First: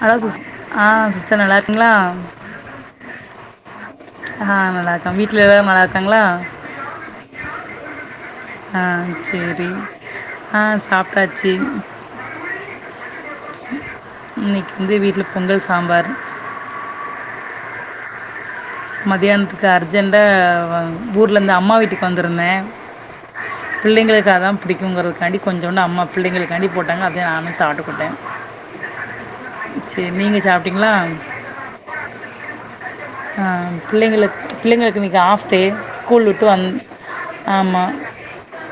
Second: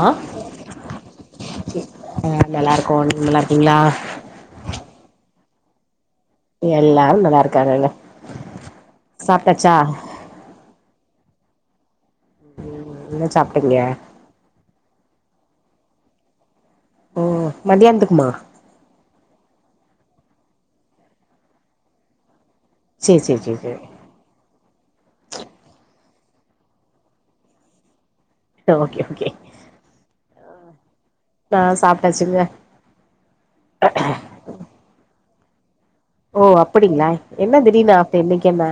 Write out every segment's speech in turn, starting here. hello sister ஆ sister நல்லாருக்கீங்களா நல்லாருக்கோம் நீங்க நல்லாருக்கீங்ளா ஆ நல்லாருக்கோம் வீட்ல எல்லாரும் நல்லாருக்காங்களா எல்லாரும் நல்லாருக்காங்கங்க ஆ சேரி சாப்டாச்சா ஆ சாப்ட்டாச்சு என்ன சாப்ட்டீங்க இன்னக்கி வந்து வீட்லயே பொங்கல் சாம்பார் ஓ மதியானத்துக்குமா மதியானத்துக்கு அர்ஜென்டா ஊர்ல இருந்து அம்மா வீட்டுக்கு வந்திருந்தேன் சேர் சேரி சேரி சேரி புள்ளைங்களுக்கு அதான் புடிங்கிறதுக்காண்டி கொஞ்சோண்டு அம்மா புள்ளைங்களுக்காண்டி போட்டாங்க அதையே நானும் சாப்பிட்டுக்கிட்டேன் ஓகே ஓகே சேரி நீங்க சாப்ட்டீங்களா ஆ சாப்ட்டாச்சுங்க ஆ புள்ளைங்களுக்கு புள்ளைங்களுக்கு இன்னக்கி ஆஃப் டே ஸ்கூல் ஓ விட்டு வந் அப்டிங்களா என்ன திடீர்னு ஆஃப்டே இன்னைக்கென்ன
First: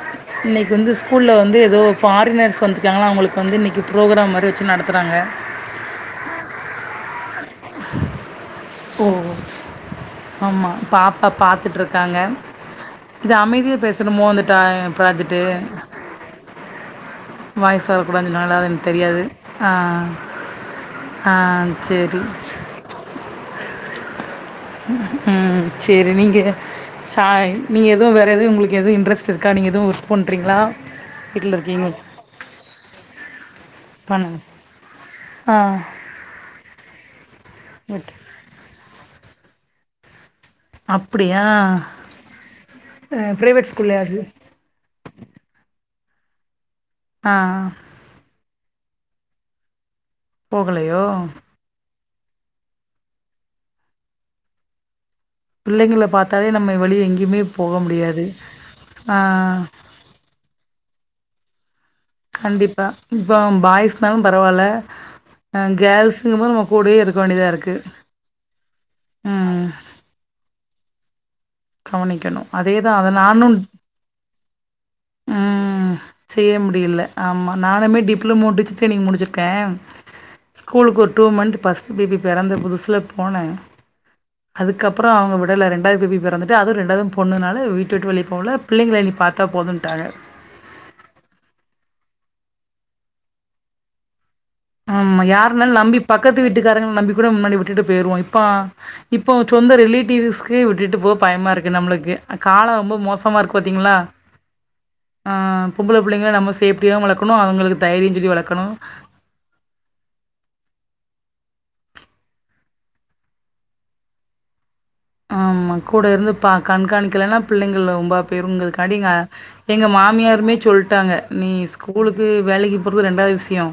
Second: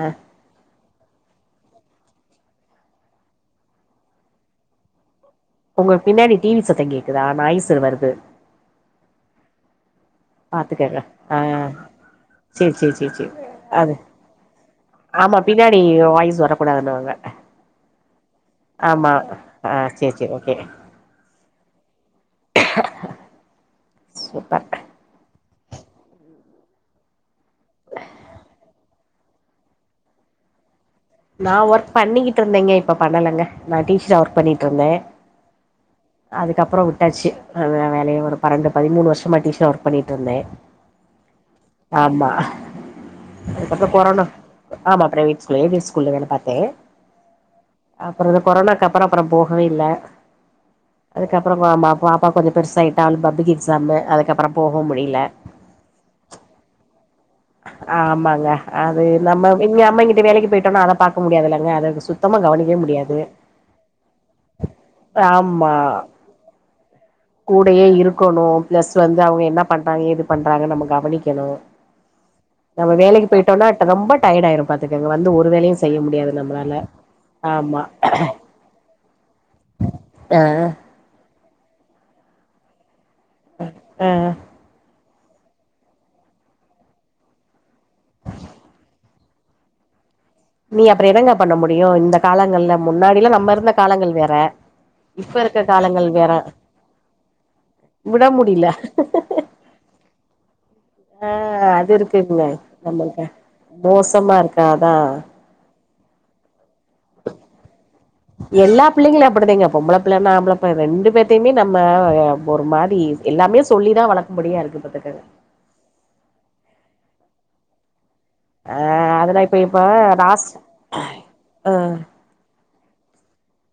இன்னக்கி வந்து ஸ்கூல் வந்து ஏதோ ஃபாரினர்ஸ் வந்துருக்காங்களம் அவுங்களுக்கு வந்து இன்னக்கி ப்ரோக்ராம் மாதிரி வச்சு நடத்துறாங்க உங்களுக்கு பின்னாடி டிவி சத்தம் கேக்குதா நாய்ஸ் வருது ஓ ஆமா பாத்துக்கங்க பாப்பா ஆ பாத்துட்டுருக்காங்க சேரி சேரி சேரி சேரி இது அமைதியா அது பேசணுமோ இந்த ட ஆமா ப்ராஜெட்டு பின்னாடி வாய்ஸ் வரக்கூடாதுன்னுவாங்க வாய்ஸ் வரக்கூடாதுன்னு சொன்னாங்களா எனக்கு ஆமா தெரியாது ஆ ஆஹ் சேரி சேரி ஓகே சேரி சூப்பர் உம் சேரி நீங்க ச நீங்க எதுவும் வேற எதுவும் உங்களுக்கு எதுவும் இன்ட்ரெஸ்ட் இருக்கா நீங்க எதுவும் ஒர்க் பண்ணறீங்களா நான் ஒர்க் பண்ணிக்கிட்டு இருந்தேங்க இப்ப பண்ணலைங்க நான் டீச்சரா ஒர்க் பண்ணுங்க பண்ணிட்டு இருந்தேன் ஆ அதுக்கப்பறம் விட்டாச்சு விட் வேலைய ஒரு பன்னெண்டு பதிமூணு வருஷமா டீச்சரா ஒர்க் பண்ணிட்டு இருந்தேன் அப்டியா பிரைவேட் அதுக்கப்புறோ ஸ்கூல்லய அது கொரோனா ஆமா பிரைவேட் ஸ்கூல் ஏபி ஸ்கூல்ல வேலை பாத்தேன் ஆஹ் அப்பறம் அது கொரோனக்கு அப்பறம் அப்பறம் போகவே இல்ல போகலையோ ஆமா பாப்பா கொஞ்சம் பெருசாகிட்டானு பப்ளிக்கு எக்ஸாமு அதுக்கப்பறம் போகவும் முடியல பிள்ளைங்கள பாத்தாலே நம்ம வெளிய எங்கேயுமே போக முடியாது ஆமாங்க அது ஆ நம்ம இங்க அம்மா கிட்ட வேலைக்கு போயி விட்டோனா அத பாக்க முடியாது இல்லங்க அத சுத் சுத்தமா கவனிக்கவே கண்டிப்பா முடியாது இப்போ பாய்ஸ்னாலும் ஆமா சுத்தமா நம்ம கூடவே இருக்க வேண்டியது கூடயே இருக்கணு பிளஸ் வந்து அவங்க என்ன ம் பண்றாங்க ஏது பண்றாங்கன்னு நம்ம கவனிக்கணு கவனிக்கணு அது நம்ம வேலைக்கு போய் டோனா ரொம்ப டயர்ட் ஆயிரு பாத்துக்கங்க வந்து ஒரு வேலையு ம் செய்ய முடியாது செய்ய நம்மளால முடியல ஆமா நானுமே டிப்ளமோ டிச்சர் டிரைவிங் முடிச்சிருக்கே ஆ ஸ்கூல்லுக்கு ஒரு டூ மந்த் பஸ் பிபி பொறந்த புதுசுல போனே ஆ அதுக்கப்பறோ அவங்க விடல இரண்டாவது பேபி பெறந்து அதுவு ரெண்டாவது பொண்ணுனால வீட்டு விட்டு வெளிய போல பிள்ளைங்கள நீ பாத்தா போதும்ட்டாங்க நீ அப்பறம் என்னங்க பண்ண முடியு இந்த காலங்கள்ல முன்னாடி எல்லா நம்ம இருந்த காலங்கள் வேற ஆமா இப்ப இருக்க யாருனாலு நம்பி காலங்கள் வேற பக்கத்து வீட்டுக்காரங்க நம்பி கூட முன்னாடி விட்டுட்டு போயிருவோ விட இப்பா முடியல இப்போ சொந்த ரிலேட்டிவ்ஸ் லே விட்டுட்டு போக ஆ பயமா இருக்கு அது நம்ளுக்கு இருக்குங்க காலோ ரொம்ப நம்மளுக்கு மோசமா இருக்கு பாத்தீங்களா மோசமா இருக்கா அதா ஆ பொம்ப்ள பிள்ளைங்கள நம்ம சேப்டியாவு வளக்கணு அவங்களுக்கு தயிரி எல்லா பிள்ளைங்களு அப்டிதங்க பொம்பளப் இப்பலன்னஆம்பள பைவ இப்போ ரெண்டு பேத்தையுமே நம்ம ஒரு மாறி எல்லாமே சொல்லி தா வளக்க முடியா இருக்குபத்துக்க ஆமா கூட இருந்து பா கண்காணிக்கலைனா பிள்ளைங்கள ரொம்ப ஆ இவங்களுக்கு அடிங்க அதுல இப்ப இப்ப எங்க ராஸ் மாமியாருமே சொல்ட்டாங்க நீ ஆ ஸ்கூலுக்கு வேலைக்கு போறது இரண்டாவது விஷயோ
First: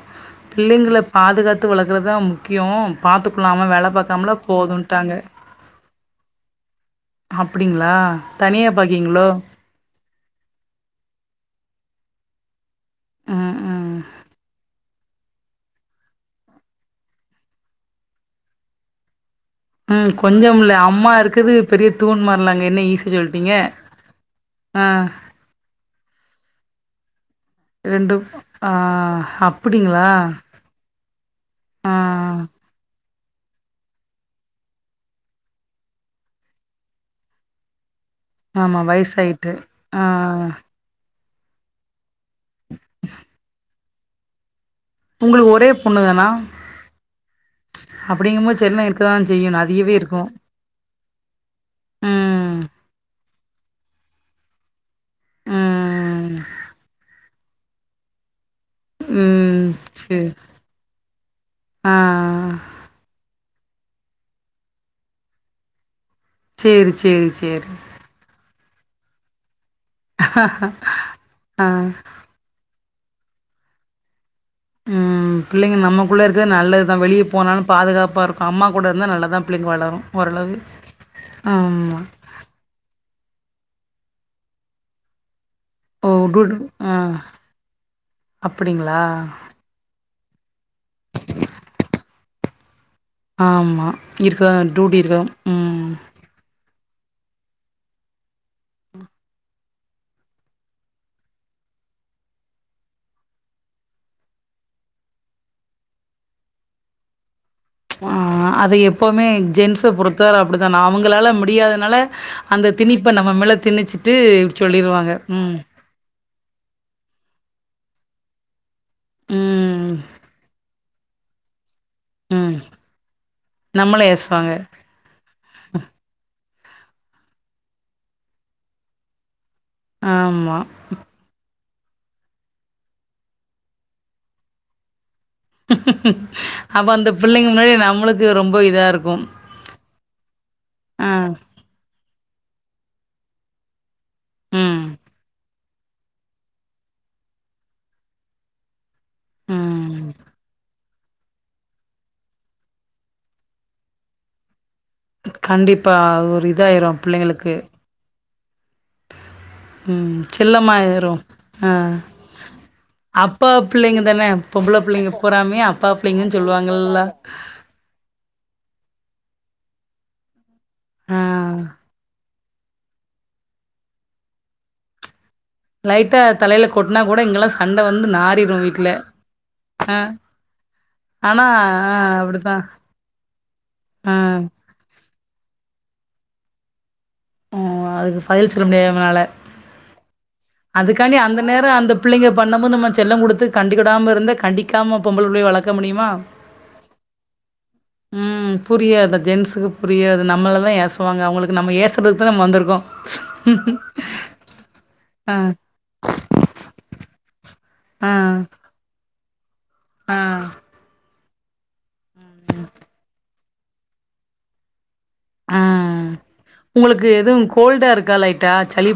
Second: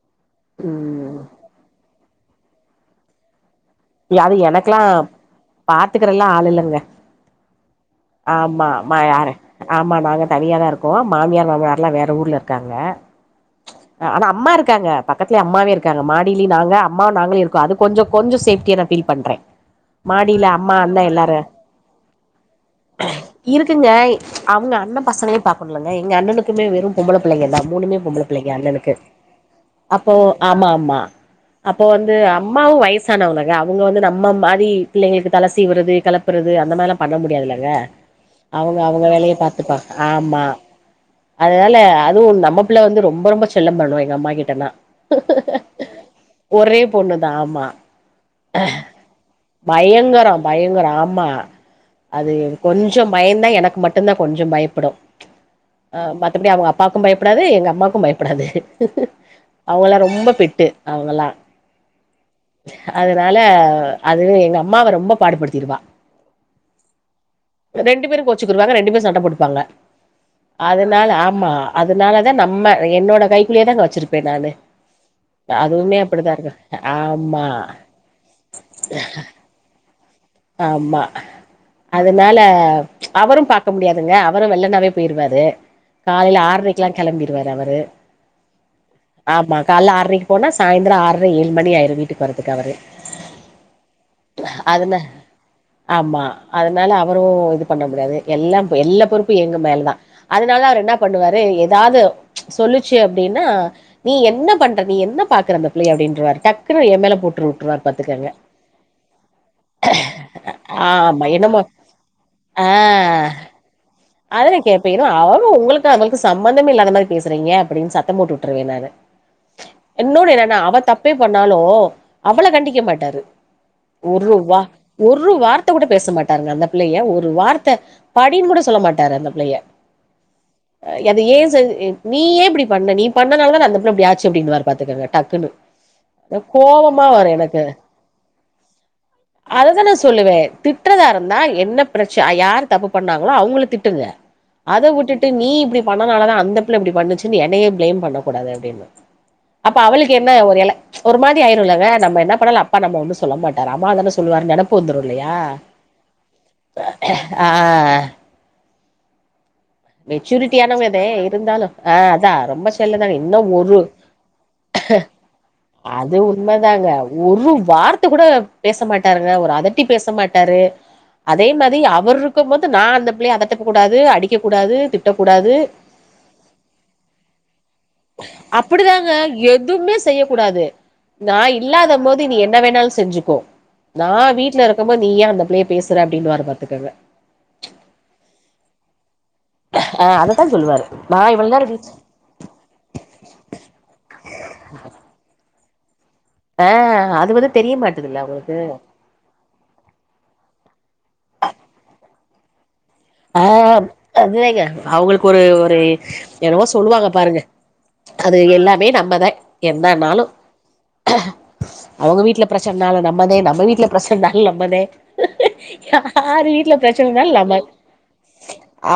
பிள்ளைங்கள ம் பாதுகாத்து வளக்குறது அதா முக்கியோ பாத்துக்கள்ளாமல் வேல பாக்காமலே போதுன்ட்டாங்க பாத்துக்கிறல்லா ஆளு இல்லல்ல அப்டிங்களா தனியா பாக்கீங்களோ யாரு ஆமா நாங்க தனியா தா இருக்கோ மாமியார் மாமியார்ல்லா வேற ஊர்ல இருக்காங்க ஆ ஆனா அம்மா இருக்காங்க பக்கத்துலயே அம்மாவே இருக்காங்க மாடியிலு நாங்க அம்மாவு நாங்களு இருக்கோ அது கொஞ்சோ கொஞ்சோ சேஃப் ட்டியாதா ஃபீல் பண்றே ப் மாடில கொஞ்சம்ல்ல அண்ண அம்மா எல்லாரு இருக்குது பெரிய தூண் மார்லாங்க என்ன ஈசினு சொல்லிட்டீங்க இருக்குங்க அவங்க அண்ண பசங்களையு பாக்குனும்லங்க எங்க அண்ணனுக்குமே வெறு பொம்பள பிள்ளைங்க தா மூணுமே ரெண்டு பொம்பள பிள்ளைங்கள ஆ அண்ணனுக்கு அப்டிங்களா அப்போ ஆமா ஆமா அப்போ ஆ வந்து அம்மாவு வயசானவங்கள் ங்க அவுங்க வந்து நம்ம மாறி பிள்ளைங்களுக்கு தல சீவுறது கிளப்புறது அந்த மாதிரிலா பண்ண முடியாதுல்லைங்க அவங்க ஆமா அவங்க வேலைய வயசாயிட்டு பாத்துப்பாங்க ஆ ஆமா அதனால அதுவு நம்ம புள்ள வந்து ரொம்ப ரொம்ப செல்ல பண்ணுவா எங்க அம்மா கிட்டனா உங்களுக்கு ஒரே பொண்ணு தானா ஒரே பொண்ணுதா ஆமா அப்டிங்கு போது செல்லோ இருக்கதா செய்யு நது பயங்கரோ பயங்கரோ ஆமா அது ம் கொஞ்சம் பயந்தா எனக்கு மட்டும்தா கொஞ்சோ பயப்படு அ ம் மத்தபடி அவுங்க அப்பாவுக்கு பயப்படாது எங்க அம்மாக்கு பயப்படாது ம் அவுங்கல்லா சேரி ரொம்ப பெட்டு அவுங்கல்லா ஆ அதனால அதுவே எங்க அம்மாவ ரொம்ப பாடுபடுத்திருவா சேரி சேரி சேரி அச்சிக்கிருவாங்க ரெண்டு பேர் சண்டப்போட்டுப்பாங்க அதனால ஆமா ஆ அதனால தா நம்ம என்னோட கைக்குள்ளயே தாங்க வச்சிருப்பே நானு ம் பிள்ளைங்க அதுவுமே நம்மக்குள்ள அப்படிதா இருக்கு இருக்கது நல்லது தா வெளிய ஆமா போனாலு பாதுகாப்பா இருக் அம்மா கூட இருந்தா நல்லா தா பிள்ளைங்க வளரோ ஆமா அதுனால அவரு பாக்க முடியாதுங்க அவரு வெள்ளனாவே போயிருவாரு ஓ காலைல டூட் ஆறைக்குல்லா ஆ கெளம்பிருவாரு அவரு அப்டிங்களா ஆமா கால்ல ஆறைக்கு போனா சாயந்ரோ ஆற ஏழு மணி ஆயிரு வீட்டுக்கு வரத்துக்கு அவரு ஆமா இருக்க டூட்டி அதுன இருக்கம் ஆமா அதனால அவரோ இது பண்ண படாது எல்லா எல்லா பொறுப்பு எங்க மேலதா அதனால அவரு என்ன பண்ணுவாரு ஏதாவது சொல்லுச்சு அப்டின்னா நீ என்ன பண்ற நீ என்ன பாக்குற அந்த பிள்ளைய அப்டின்றுவாரு டக்குன்னு எ மேல போட்ரு உட்ருவாரு ஆ பாத்துக்கங்க அது எப்போமே ஜென்ஸ பொறுத் தர் அப்டித்தா நா ஆமா அவங்களால என்னமோ முடியாதனால ஆ அந்த திணிப்ப நம்ம மேல திணிச்சு து இப்டி சொல்லிருவாங்க ம் த அவளுக்கு சம்மந்தமே இல்லாத மாதி பேசுறீங்க அப்டின் சத்தம் போட்டு உட்ருவே நானு ம் இன்னொன்னு என்னன்னா அவ தப்பே பண்ணாலு அவள ம் கண்டிக்க மாட்டாரு நம்மள ஒரு ஏசுவாங்க வா ஒரு வார்த்த கூட பேச மாட்டாருங்க அந்த பிள்ளைய ஒரு வார்த்த படின் கூட சொல்ல மாட் டாரு அந்த பிள்ளைய ஆமா அது ஏ செஞ்சு இ நீ ஏ இப்டி பண்ண நீ பண்ணனால தான அந்த பிள்ள அப்டி ஆச்சு அப்டின்னுவாரு பாத்துக்கங்க டக்குனு அப்ப அந்த பிள்ளைங்க முன்னாடி நம்மளுக்கு ரொம்ப இதாருக்கும் அத தா நா சொல்லுவே திட்ரதா இருந்தா என்னப் பிரச்ச யார் தப்பு பண்ணாங்ளோ அவுங்ள திட்டுங்க அத ம் உட்டுட்டு நீ இப்டி பண்ணனால தா அந்த புள்ள இப்டி பண்ணுச்சுன் என்னையே ப்ளேம் பண்ணக்கூடாது அப்டின்ன அப்ப ம் அவளுக்கு என்ன ஒரு எல ஒரு மாதி ஆயிரோ இல்லங்க நம்ம என்ன பண்ணாலோ அப்பா நம்ம ஒன்னு சொல்ல மாட்டாரு அம்மாவ தான சொல்லுவாரு நெனப்பு வந்துரு இல்லையா கண்டிப்பா ஒரு இதாயிரு அ பிள்ளைங்களுக்கு ம் மெச்சூரிட்டியானவங்கதே செல்லமாயிரு இருந்தாலு ஆ அ அதா ரொம்ப செல்லந்தானே இன்னு அப்பா ஒரு பிள்ளைங்க தான பொம்பள பிள்ளைங்க பூராமே அப்பா அது பிள்ளைங்கன்னு உண்ம தாங்க சொல்லுவாங்கல்ல ஒரு வார்த்த கூட பேச மாட்டாருங்க ஒரு அதட்டி பேச மாட்டாரு ஆ அதே மாதி அவரு ருக்கும் போது நா அந்த பிள்ளைய அதட்டக்கூடாது அடிக்கக்கூடாது திட்டக்கூடாது லைட்டா தலைல கொட்னா கூட இங்கல்லா சண்ட வந்து நாறிரு வீட்ல அப்படிதாங்க அ எதுவுமே செய்யக்கூடாது நா ஆ இல்லாதம் போது நீ அப்டித்தா என்ன வேணாலு செஞ்சுக்கோ நா ஆ வீட்ல இருக் கும் போது நீ ஏ அந்த பிள்ளைய பேசுற அப்டினுவாரு பாத்துக்கங்க ம் அதுக்கு பைல்ச்சுக்ற முடியாது நம்மளால ஆ அதத்தா சொல்லுவாரு நா இவ்ள நேரோ வீ பிள்ளைங்க பண்ணம் போது நம்ம செல்லோ குடுத்து கண்டுகுடாம இருந்து கண்டிக்காம பொம்பள புள்ளைய வளக்க முடியுமா அ அது வந்து தெரிய மாட்டதுல்ல அவுங்களுக்கு தெரியாது ஜென்ட்ஸுக்கு புரியாது நம்மள தா ஏசுவாங்க அவுங்களுக்கு நம்ம ஏசுறத்துக்கு தா நம்ம வந்திருக்கோ அ அதுதங்க அவுங்களுக்கு ஆ ஒரு ஒரு என்னவோ சொல்லுவாங்க பாருங்க ஆ அது எல்லாமே நம்மதே ஆ என்னனாலு அவுங்க வீட்ல பிரச்சனாலு நம்மதே நம்ம வீட்ல பிரச்சனாலு நம்மதே ஆ யார் வீட்ல பிரச்சனனாலு நம்ம அங்க தா இருக்காளா இப்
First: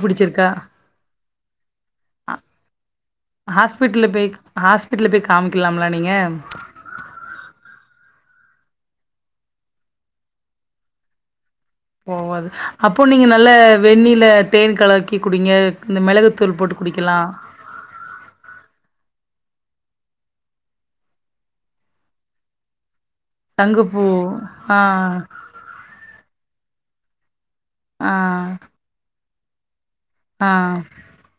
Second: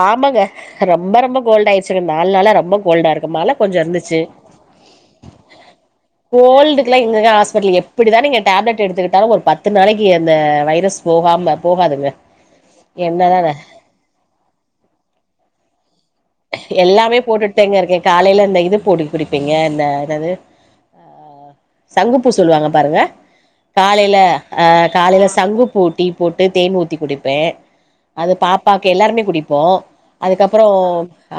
ஆமாங்க ரொம்ப ரொம்ப கோல்ட் ஆயிடுச்சுருங்க நால் அ நாளா ரொம்ப கோல்டா இருக்கு மழ கொஞ்சோ இருந்துச்சு ஹாஸ்பிட்ல்ல போய் காமிக்கலாம்லா நீங்க கோல்டுக்லா எங்கங்க ஹாஸ்பிட்டல் எப்படி தா நீங்க டேப்லெட் எடுத்துக்கிட்டாலு ஒரு பத்து நாளைக்கு அந்த வைரஸ் போகாம போகாதுங்க ஓவது அப்போ நீங்க என்னதா நல்ல வெண்ணில தேன் கலக்கி குடிங்க இந்த மிளகு எல்லாமே போட்டுட் தாங்க இருக்கே காலைல அந்த இது பொடி குடிப்பேங்க இந்த என்னது அ ஆ சங்குப்பூ சொல்லுவாங்க பாருங்க சங்குப்பூ காலைல அ ஆ காலைல சங்குப்பூ டீ போட்டு தேன் ஊத்தி குடிப்பே ஆ அது பாப்பாக்கு எல்லாருமே குடிப்போ ஆ அதுக்கப்பறோ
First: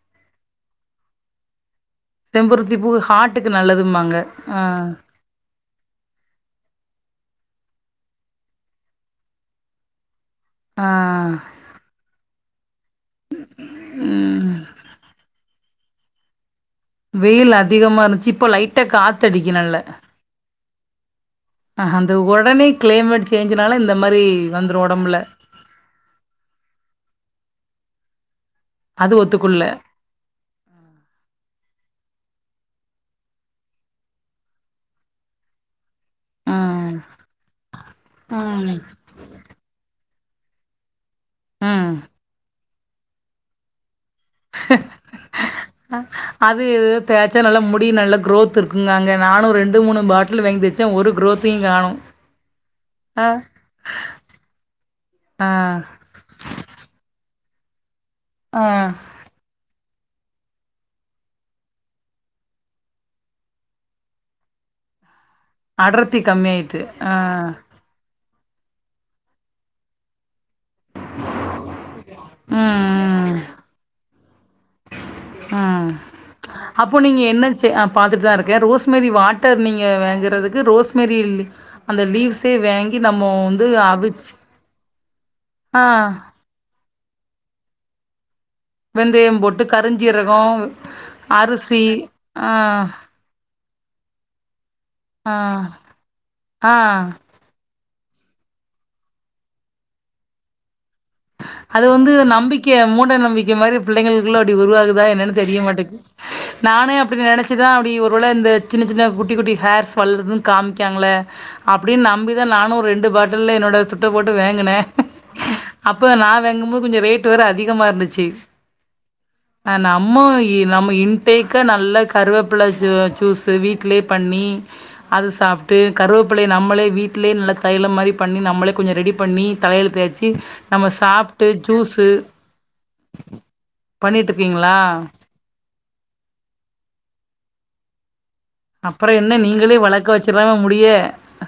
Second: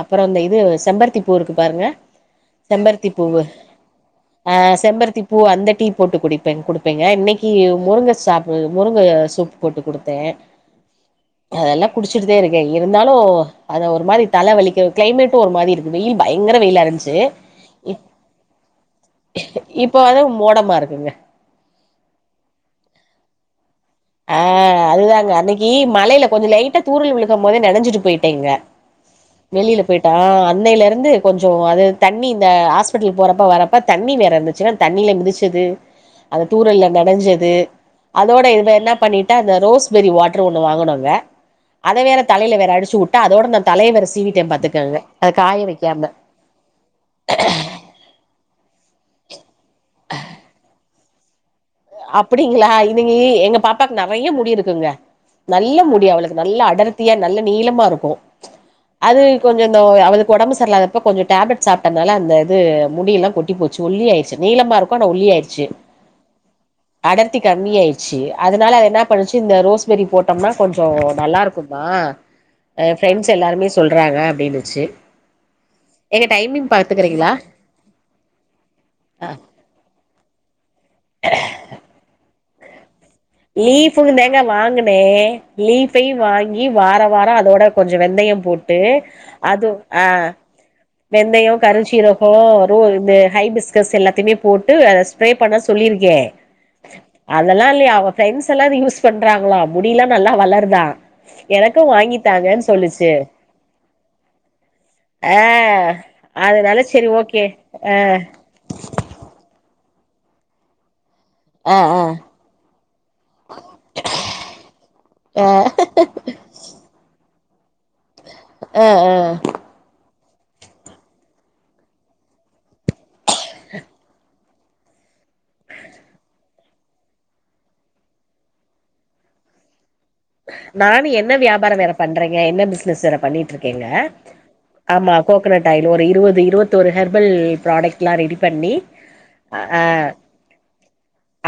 அப்புறோ இந்த இது செம்பருத்தி பூ இருக்கு பாருங்க தெம்புருத்தி பூ செம்பருத்தி பூவு ஹாட்டுக்கு நல்லதுமாங்க ஆ பூ அந்த டீ போட்டு குடிப்பே குடுப்பேங்க இன்னைக்கி முருங்கை சாப்பு முருங்கை சூப் போட்டு குடுத்தே ஆ அதெல்லா குடிச்சிட்டுதே இருக்கே இருந்தாலு அத ஒரு மாரி தலை ம் வலிக்க கிளைமேட் டு ஒரு மாரி இருக்கு வெயில் பயங்கர வெயிலா இருந்ச்சு வெயில் அதிகமா இருந்துச்சு இப்ப லைட்ட காத்தடிக்க நல்ல இப்ப வந்து மோடமா இருக்குங்க அஹ் அந்த உடனே கிளைமேட் சேஞ்சுனால இந்த மாரி வந்துரு ஒடம்புல நீ மழையில கொஞ்ச லைட்டா தூரல் விழுகம் போதே நெனஞ்சிட்டு போயிட்டேங்க அது ஒத்துக்குள்ள வெளியில போய் ட அன்னையில இருந்து கொஞ்சோ அது தண்ணி இந்த ஹாஸ்பிட்டல் போறப்ப வர்றப்ப தண்ணி வேற இருந்துச்சுன்னா தண்ணில மிதிச்சது அந்த தூரல்ல ம் நனைஞ்சது அதோட இது ம் என்ன பண்ணிட்டா அந்த ரோஸ்பேரி வாட்ரு ஒன்னு வாங்கனோங்க ம் அத வேற தலையில வேற அடிச்சு வுட்டா அதோட நா தலையை வேற சீவிட்டே பாத்துக்கங்க அத காய அ வ்க்காம அது இது தேய்ச்சா நல்லா முடி நல்ல க்ரோத் இருக்குங்க நானு ரெண் டு மூணு பாட்டில் வாங்கிவச்ச ஒரு குரோத்தையுங் காணோ அப்டிங்களா இன்னிக்கி எங்க பாப்பாக்கு நெறைய முடி இருக்குங்க ஆ நல்ல முடி அவளுக் நல்ல அடர்த்தியா நல்ல நீளமா இருக்கு ஆ அது கொஞ்ச இந்த அவதுக்கு ஓடம்பு சரியில்லாதப்ப கொஞ்ச டேப்லெட் சாப்டதுனால அந்த இது முடியெல்லா கொட்டி போச் சு ஒல்லி ஆயிருச்சு நீளமா இருக்கு ஆன ஒல்லி ஆயிருச்சு அடர்த்தி கம்மியாயிட்டு ஆ அடர்த்தி கம்மி ஆயிச்சு அதனால அது என்ன பண்ணுச்சு இந்த ரோஸ்பெரி போட் டம்னா கொஞ்சோ நல்லா இருக்கும்மா ஆ ம் ஃப்ரெண்ட்ஸ் ம் எல்லாருமே சொல்றாங்க அப்டின்னுச்சி ஆ அப்போ நீங்க என்ன செ ஆ பாத்துட்டு தா இருக்கே ரோஸ்மேரி வாட்டர் நீங்க வாங்குறது க்கு ரோஸ்மெரி அந்த லீவ்ஸே வாங்கி நம்மோ லீப்பையு தாங்க வாங்கினே ஆ லீஃபையும் வாங் கி வாரோ வாரோ அதோட கொஞ்சோ வெந்தயம் போட்டு வெந்தயம் போட்டு அது ஆ கருஞ்சீரகோ வெந்தயம் அரிசி கருஞ் சீரகோ ஆ ரோ இந்த ஹை பிஸ்கஸ் எல்லாத்தையுமே போட்டு ட்ரை ஆ பண்ண சொல்லிருக்கே ஆ அதெல்லா இல்லையா அவ பிரெண்ட்ஸ் எல்லா அது யூஸ் பண்றாங்களா முடியெல்லா நல்லா வளருதா எனக்கு அது வந்து வாங்கித்தாங்கன்னு நம்பிக்க சொல்லுச்சு மூட நம்பிக்கை மாரி புள்ளைங்களுக்குள்ள அப்டி உருவாகுதா என்னன்னு ஆ தெரிய மாட்டேக்கு அதனால நானே செரி அப்டி ஓகே நெனைச்சுதா அப்டி ஆ ஒருவேளை இந்த சின்ன சின்ன குட்டி குட்டி ஹேர்ஸ் வளருதுன்னு காமிக்காங்கள ஆ ஆ அப்டின்னு நம்பிதா நானு ஒரு ரெண்டு பாட்டில் என்னோட துட்ட போட்டு வாங்குனே ஆ இப்ப நா வாங்கும்போ து கொஞ்ச ரேட் வேற அதிகமா இருந்துச்சு ஆ ஆ அ நம்மோ நம்ம இன்டேக்கா நல்லா கருவேப்பில சு சூஸு வீட்லயே பண்ணி அத சாப்பிட்டு கருவேப்பிலையை நம்மளே வீட்டிலேயே நல்ல தையலம் மாரி பண்ணி நம்மளே கொஞ்ச ரெடி பண்ணி தலையில தேய்ச்சி இ நானு எண்ண வியாபாரம் வேற பண்றேங்க எண்ண பிசனஸ் வேற பண்ணிட்டு இருக்கேங்க பண்ணிட்ருக்கீங்களா ஆமா கோகனட் ஆயில் ஒரு இருவது இருவத்தி ஒரு ஹர்பல் ப்ராடக்ட் எல்லா ரெடி பண்ணி அப்புறோ என்ன நீங்களே அ வளக்க வச்சிடலாம முடிய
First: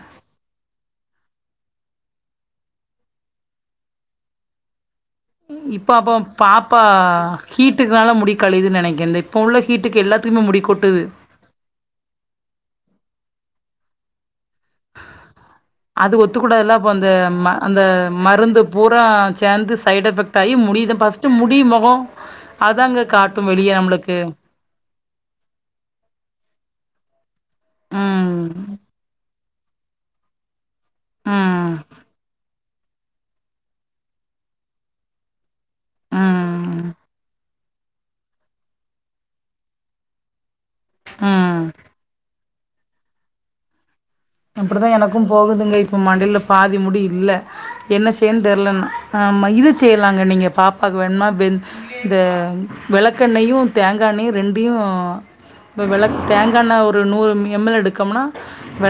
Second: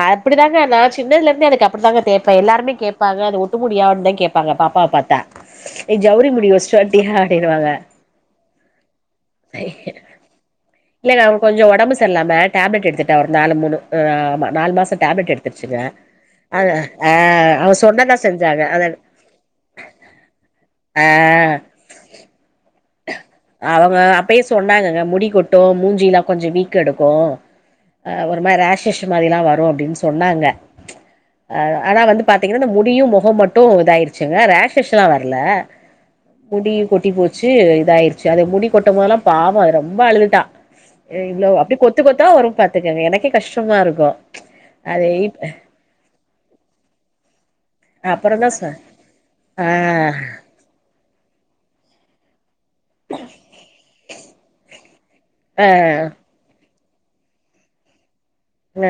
அப்டிா தாங்க நா சின்னதுல இருந்தே எனக்கு அப்டிதாங்க தேப்ப எல்லாருமே கேப்பாங்க அது இடுமுடியானு தா கேப்பாங்க பாப்பாவ பாத்தா இப்ப ஏ அப்போ ஜவுரி முடி வச்சுட்டு பாப்பா வன்ட்டியா அப்டின்னுவாங்க ஹீட்டுக்னால முடி கழையுதுன்னு நெனைக்கே இந்த இப்ப உள்ள ஹீட்டுக்கு எல்லா த்துமே முடி கொட்டுது இல்லங்க அவ கொஞ்சோ ஒடம்பு சரில்லாம டேப்லெட் எடுத்துட்ட ஒரு நாலு மூணு ஆ ஆமா நாலு மா ச டேப்லெட் எடுத்துருச்சுங்க அது அது ஒத்துக்கூடாதுல்ல அப்போ அந்த ஆ ம அவ அந்த சொன்னனா மருந்து பூரா சேந்து சைடு எஃபெக்ட் ஆயி முடி தா ஃபஸ்ட்டு ஆ முடி மொகோ அதாங்க காட்டு வெளிய அவங்க நம்மளுக்கு அப்பயே சொன்னாங்கங்க முடி கொட்டு மூஞ்சி எல்லா கொஞ்ச வீக் எடுக்கு ஆ ஒரு மாரி ம் ராஷஷ் மாரில்லா வரு அப்டின்னு சொன்னாங்க ஆ ம் ஆனா வந்து பாத்தீங் கன்னா இந்த முடியு மொக மட்டு இதாயிருச்சுங்க ரேஷஷ்லா வர்ல முடியு ம் கொட்டி போ ச்சு இதாயிருச்சு அத முடி கொட்டம் போதெல்லா பாவோ ரொம்ப அழுதுட்டா ஆ இ்வ்ளோ ம் அப்டி கொத் து கொத்தா வரும் பாத்துக்கங்க எனக்கே கஷ்டமா இருக்கு அப்டிதா அது எனக்கும் இப் போகுதுங்க இப்ப மண்டைல பாதி முடி இல்ல என்ன செய்யன் அப்பறந்தா தெர்ல சொ இன்று ஆ இது செய்யலாங்க நீங்க பாப் பாக்கு வேணுமா வெந் இந்த வெளக்கெண்ணெயு தேங்காண்ணெயு ரெண்டியு ஆ இப்போ வெளக் தேங்காண்ண ஒரு நூறு ம் எம் எல் எடுக்கோம்னா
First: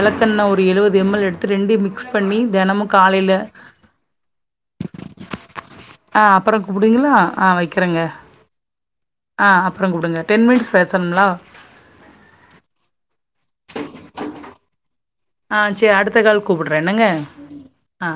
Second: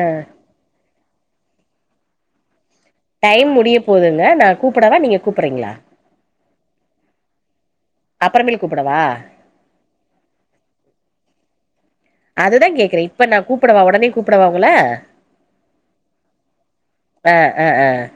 ஆ கெண்ண ஒரு எழுவது எம் எல் எடுத்து ரெண்டியு மிக்ஸ் பண்ணி தெனமு காலைல டைம் முடிய போதுங்க நா கூப்புடவா நீங்க கூப்புறீங்களா ஆ அப்பற கூப்புடுவீங்களா ஆ வக் கிறேங்க அப்பறமேல் கூப்படவா ஆ அப்ற குடுங்க டென் மினிட்ஸ் பேசணும்லா அதுதா கேக்குறே இப்ப நா கூப்புடவா ஒடனே கூப்புடவா உங்கள ஆ செரி அடுத்த கால் கூப்புட்றே என்னங்க ஆ